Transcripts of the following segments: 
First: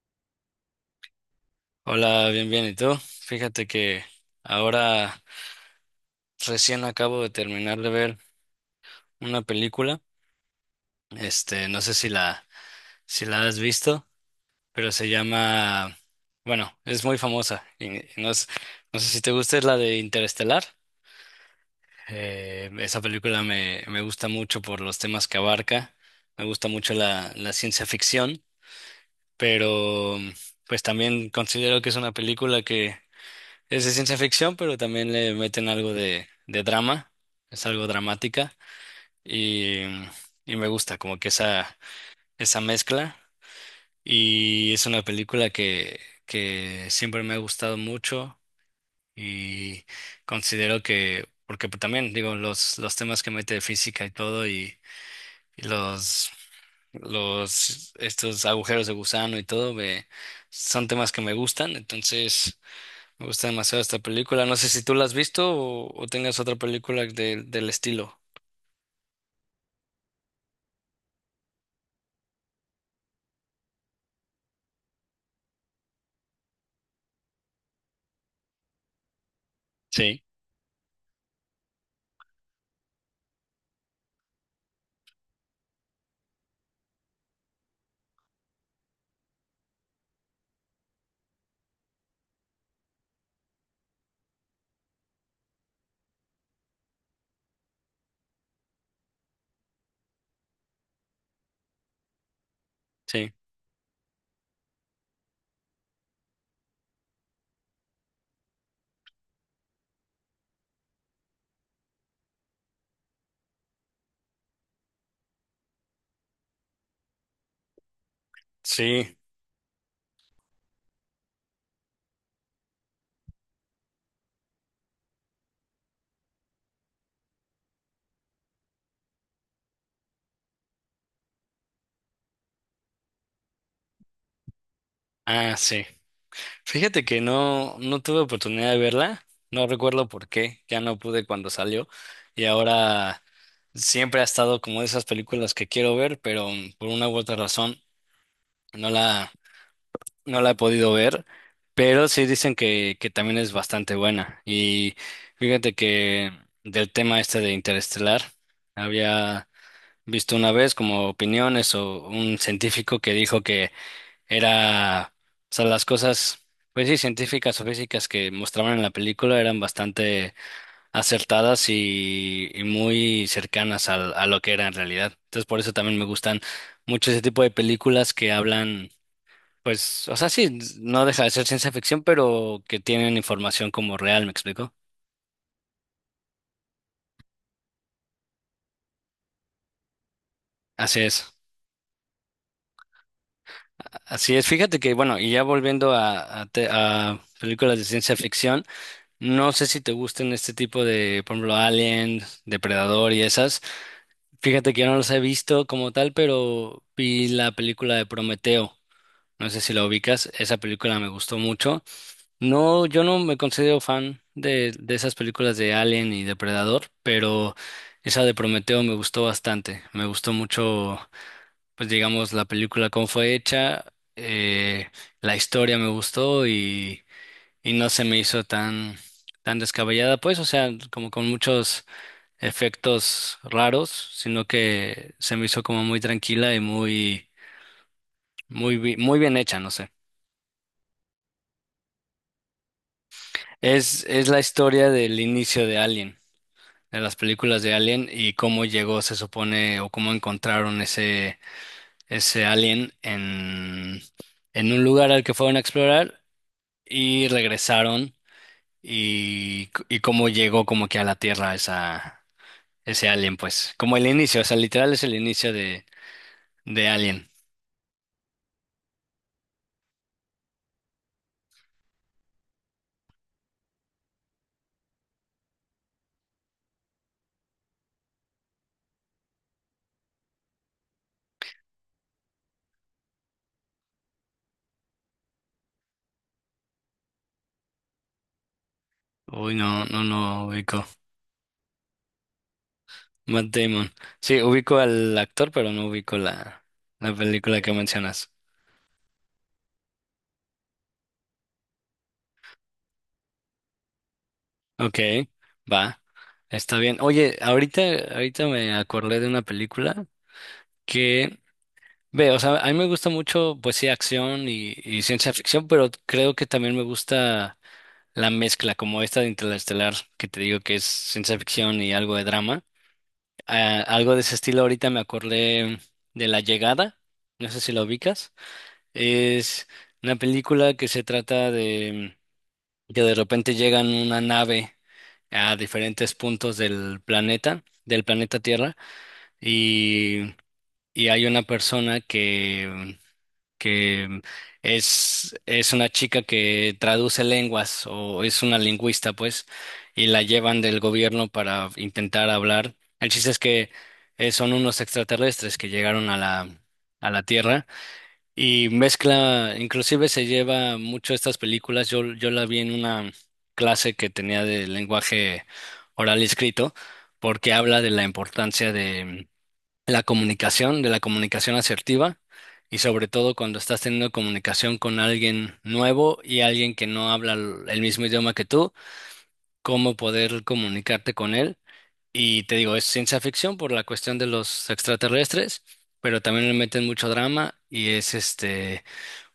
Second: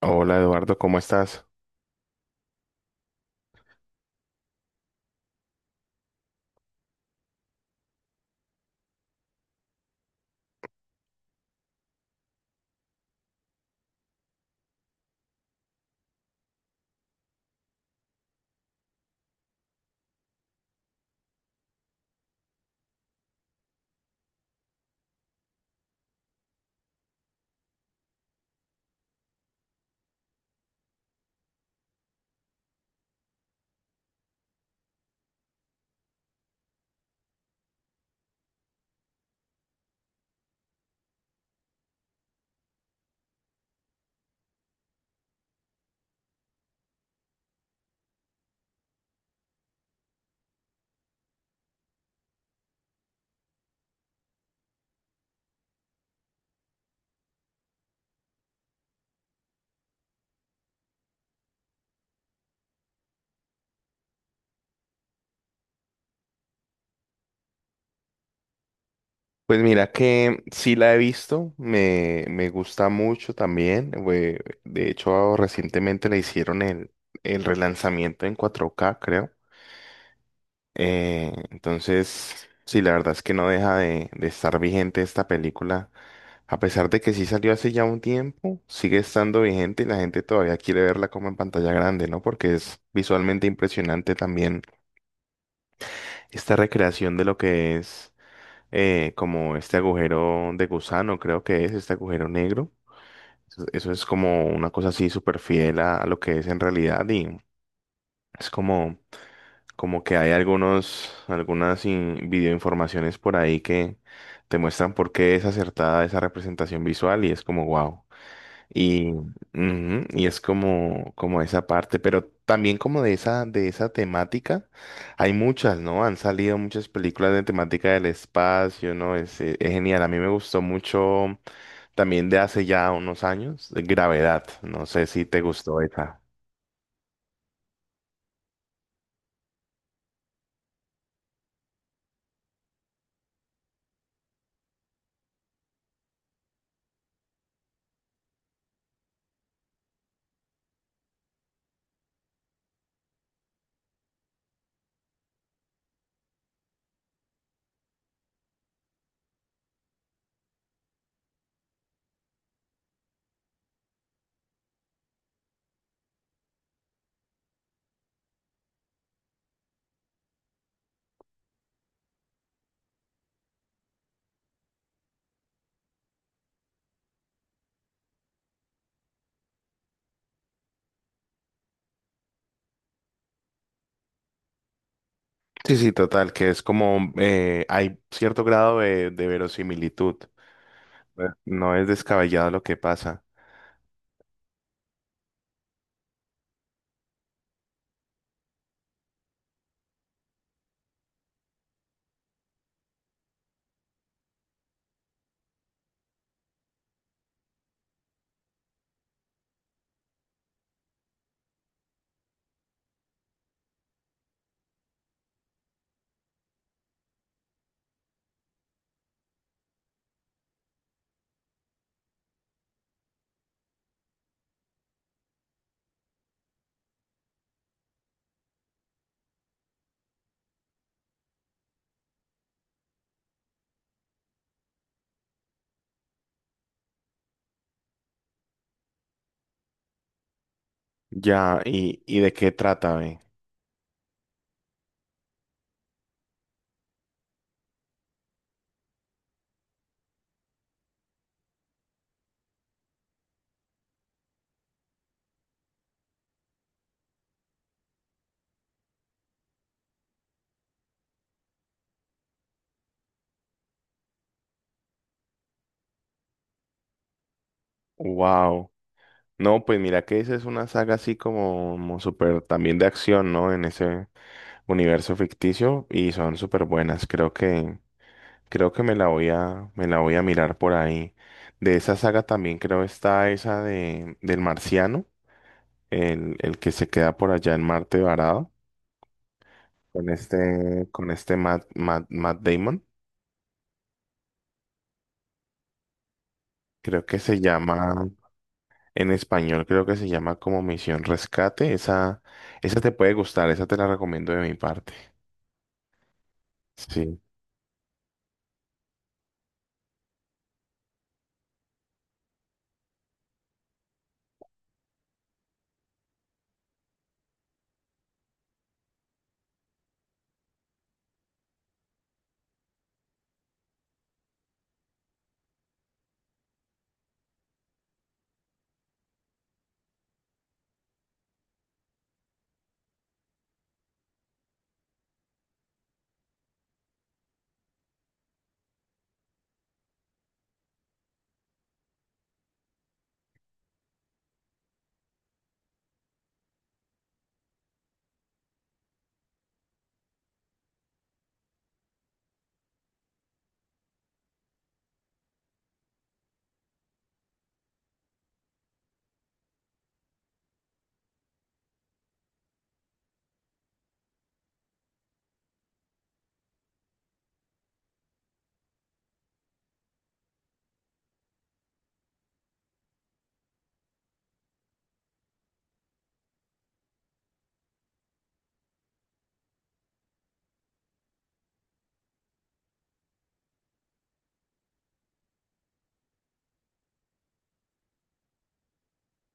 Hola Eduardo, ¿cómo estás? Hola, bien, bien. ¿Y tú? Fíjate que ahora recién acabo de terminar de ver una película. Este, no sé si la has visto, pero se llama, bueno, es muy famosa. Y no, no sé si te gusta, es la de Interestelar. Esa película me gusta mucho por los temas que abarca. Me gusta mucho la ciencia ficción, pero pues también considero que es una película que es de ciencia ficción, pero también le meten algo de drama, es algo dramática y, y me gusta como que esa mezcla y es una película que siempre me ha gustado mucho y considero que, porque también digo, los temas que mete de física y todo y estos agujeros de gusano y todo, son temas que me gustan, entonces. Me gusta demasiado esta película. No sé si tú la has visto o tengas otra película del estilo. Pues mira que sí la he visto, me gusta mucho también. De hecho, recientemente le hicieron el relanzamiento en 4K, creo. Sí, Entonces, sí, la verdad es que no deja de estar vigente esta película. A pesar de que sí salió hace ya un tiempo, sigue estando vigente y la gente todavía quiere verla como en pantalla grande, ¿no? Porque es visualmente impresionante también esta recreación de lo que es. Como este agujero de gusano, creo que es este agujero negro. sí, Eso es como una cosa así súper fiel a lo que es en realidad y es como que hay algunas videoinformaciones por ahí que te muestran por qué es acertada esa representación visual y es como wow. Sí. Y es como, como esa parte, pero también como de de esa temática, hay muchas, ¿no? Han salido muchas películas de temática del espacio, ¿no? Es genial. A mí me gustó mucho también de hace ya unos años, de Gravedad. No sé si te Ah, gustó sí. esa. Fíjate que no, no tuve oportunidad de verla. No recuerdo por qué. Ya no pude cuando salió. Y ahora siempre ha estado como de esas películas que quiero ver, pero por una u otra razón no la, no la he podido ver. Pero sí dicen que también es bastante buena. Y fíjate que del tema este de Interestelar había visto una vez como opiniones o un científico que dijo que era, o sea, las cosas, pues sí, científicas o físicas que mostraban en la película eran bastante acertadas y muy cercanas a, lo que era en realidad. Entonces, por eso también me gustan mucho ese tipo de películas que hablan, pues, o sea, sí, no deja de ser ciencia ficción, pero que tienen información como real, ¿me explico? Sí, sí, total, que es como hay cierto grado de verosimilitud. Así es, No es descabellado lo que pasa. así es. Fíjate que, bueno, y ya volviendo a, a películas de ciencia ficción. No sé si te gustan este tipo de, por ejemplo, Alien, Depredador y esas. Fíjate que yo no los he visto como tal, pero vi la película de Prometeo. No sé si la ubicas. Esa película me gustó mucho. No, yo no me considero fan de esas películas de Alien y Depredador, pero esa de Prometeo me gustó bastante. Me gustó mucho, pues digamos, la película cómo fue hecha, eh, la historia me gustó y no se me hizo tan, tan descabellada, pues, o sea, como con muchos efectos raros, sino que se me hizo como muy tranquila y muy bien hecha, no sé. Ya, y de qué trata, ve? Es la historia del inicio de Alien, de las películas de Alien y cómo llegó, se supone, o cómo encontraron ese, ese alien en un lugar al que fueron a explorar y regresaron y, y cómo llegó como que a la Tierra, esa, ese Alien, pues. Como el inicio, o sea, literal es el inicio de Alien. Wow. No, pues mira que esa es una saga así como, como súper también de acción, ¿no? En ese universo ficticio y son súper buenas. Creo que me la me la voy a mirar por ahí. De esa saga también creo está esa de, del marciano, el que se queda por allá en Marte varado, Uy, no, no, no ubico. Con este Matt Damon. Matt Damon. Sí, ubico al actor, pero no ubico la, Creo la que se película que llama, mencionas. En español creo que se llama como Misión Rescate. Esa te puede gustar, esa te la recomiendo de mi parte. Ok, va. Está bien. Sí. Oye, ahorita, ahorita me acordé de una película que, ve, o sea, a mí me gusta mucho, pues sí, acción y ciencia ficción, pero creo que también me gusta la mezcla, como esta de Interestelar, que te digo que es ciencia ficción y algo de drama. Algo de ese estilo ahorita me acordé de La Llegada, no sé si la ubicas. Es una película que se trata de que de repente llegan una nave a diferentes puntos del planeta Tierra, y, y hay una persona que es una chica que traduce lenguas o es una lingüista, pues, y la llevan del gobierno para intentar hablar. El chiste es que son unos extraterrestres que llegaron a la Tierra y mezcla, inclusive se lleva mucho estas películas. Yo la vi en una clase que tenía de lenguaje oral y escrito, porque habla de la importancia la comunicación, de la comunicación asertiva y sobre todo cuando estás teniendo comunicación con alguien nuevo y alguien que no habla el mismo idioma que tú, cómo poder comunicarte con él. Y te digo, es ciencia ficción por la cuestión de los extraterrestres, pero también le meten mucho drama y es este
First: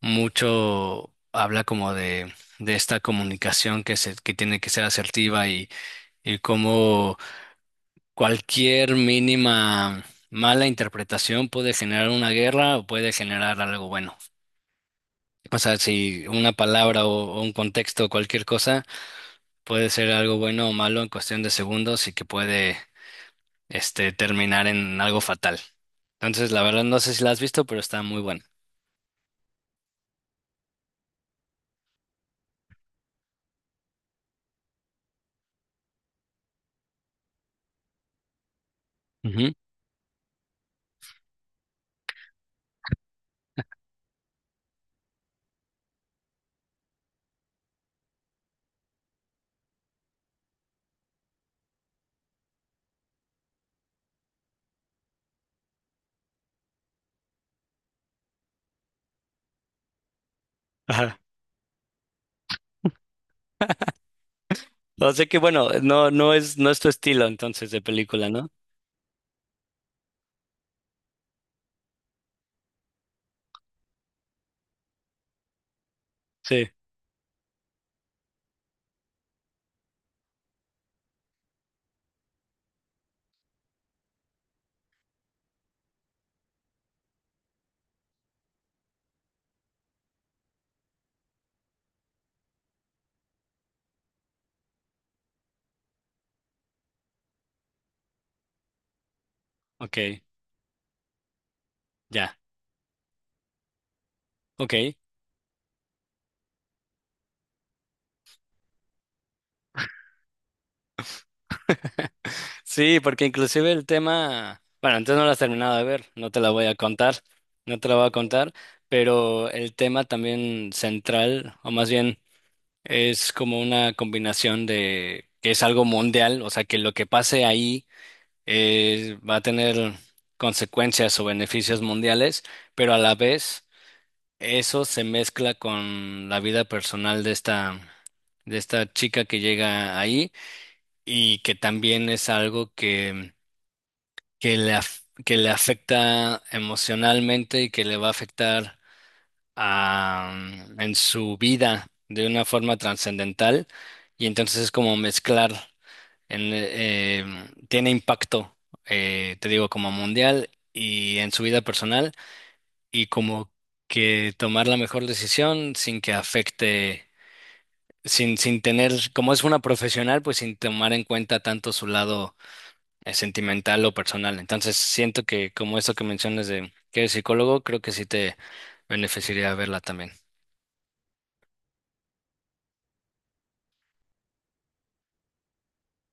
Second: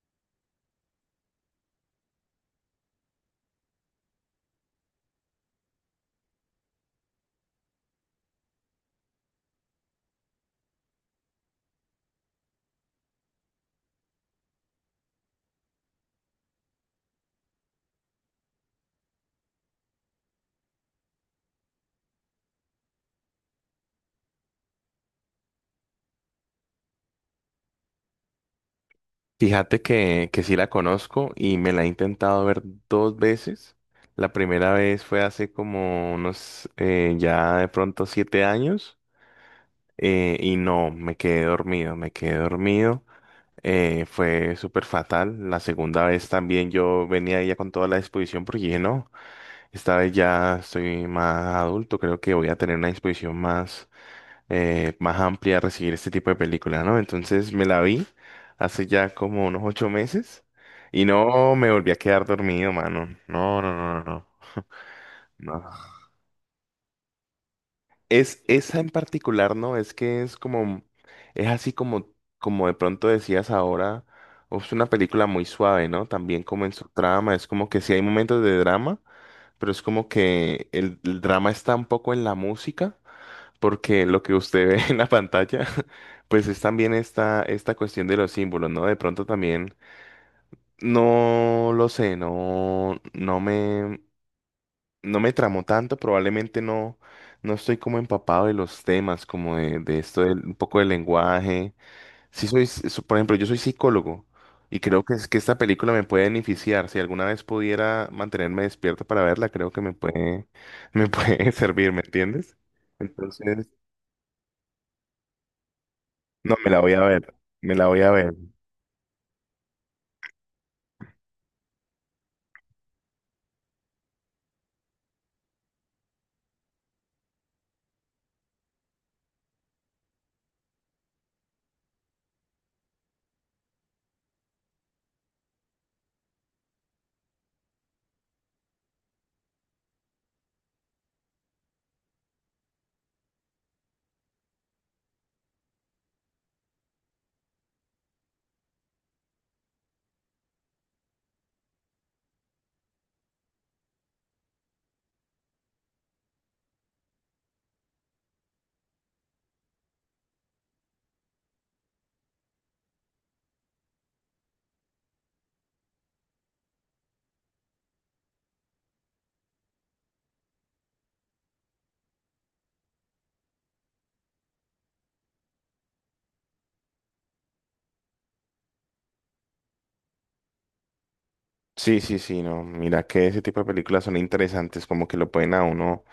mucho habla como de esta comunicación que tiene que ser asertiva y cómo cualquier mínima mala interpretación puede generar una guerra o puede generar algo bueno. O sea, si una palabra o un contexto o cualquier cosa puede ser algo bueno o malo en cuestión de segundos y que puede terminar en algo fatal. Entonces, la verdad no sé si la has visto, pero está muy buena. Fíjate que sí la conozco y me la he intentado ver dos veces. La primera vez fue hace como unos ya de pronto siete años, Ujú. Y no, me quedé dormido. Fue súper fatal. La segunda vez también yo venía ya con toda la disposición porque dije, no, esta vez ya estoy más adulto, creo que voy a tener una disposición más más amplia a recibir este tipo de películas, ¿no? Entonces me la vi hace ya como unos ocho meses y Ajá. no me volví a quedar dormido, mano. No, no, no, no, no. O sea que No. bueno, no, no es, no es tu estilo entonces de película, Es ¿no? esa en particular, ¿no? Es que es es así como, como de pronto decías ahora, es una película muy suave, ¿no? También como Sí. en su trama, es como que sí hay momentos de drama, pero es como que el drama está un poco en la música. Porque lo que usted ve en la pantalla, pues es también esta cuestión de los símbolos, ¿no? De pronto también, no lo sé, no me tramó tanto, probablemente no, no estoy como empapado de los temas, como Ok, de esto, un poco del lenguaje. ya. Sí soy, por ejemplo, yo soy psicólogo Ok. y creo que, es que esta película me puede beneficiar. Si alguna vez pudiera mantenerme despierto para verla, creo que me puede, me puede servir, ¿me entiendes? Sí, porque Entonces... inclusive el tema, bueno, entonces no lo has terminado de ver, no te la No, voy me a la voy a contar, ver, me no te la la voy voy a a ver. contar, pero el tema también central, o más bien es como una combinación de que es algo mundial, o sea, que lo que pase ahí va a tener consecuencias o beneficios mundiales, pero a la vez eso se mezcla con la vida personal de esta chica que llega ahí y que también es algo que le afecta emocionalmente y que le va a afectar a, en su vida de una forma trascendental. Y entonces es como mezclar, tiene impacto, te digo, como mundial y en su vida personal y como que tomar la mejor decisión sin que afecte. Sin tener, como es una profesional, pues sin tomar en cuenta tanto su lado sentimental o personal. Entonces, siento que como eso que mencionas de que eres psicólogo, creo que sí te beneficiaría verla también. Sí, sí, sí, no, mira que ese tipo de películas son interesantes, como que lo pueden a uno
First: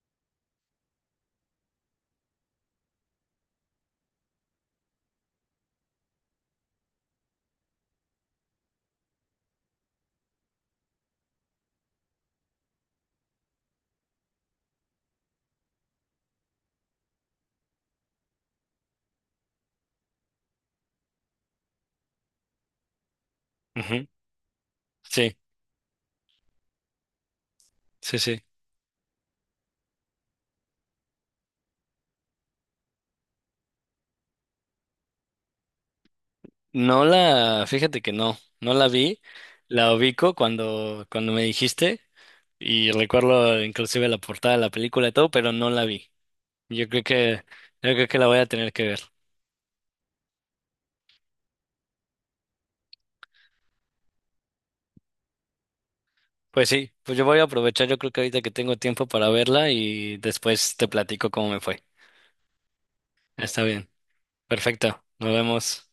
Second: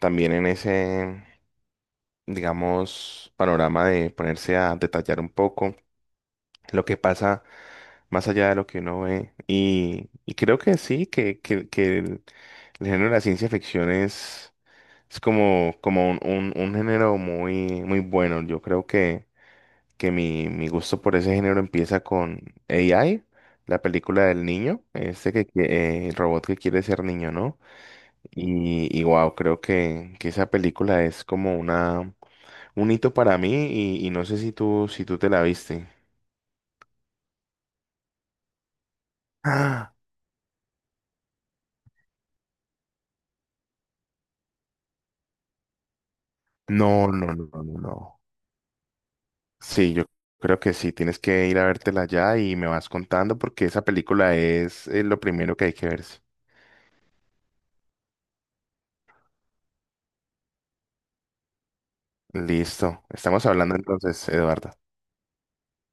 también en ese, digamos, panorama de ponerse a detallar un poco lo que pasa más allá de lo que uno ve. Y creo que sí, que el género de la ciencia ficción es como, como un género muy, muy bueno. Yo creo que Mi gusto por ese género empieza con AI, la Ujú. película del niño, Sí, el robot que quiere ser niño, ¿no? sí, sí. Y wow, que esa película es como una, un hito para mí y no sé si si tú te la viste. No la, fíjate que no, no la vi, la Ah, ubico cuando, cuando me dijiste y recuerdo inclusive la portada de la película y todo, pero no la vi. Yo creo no, no, que, no, no, yo creo que no. la voy a tener que ver. Sí, yo creo que sí, tienes que ir a vértela ya y me vas contando porque esa película es, lo primero que hay que verse. Pues sí, pues yo voy a aprovechar, yo creo que ahorita que tengo tiempo para verla y después te platico cómo me fue. Listo, estamos Está hablando bien, entonces, Eduardo. perfecto, nos vemos.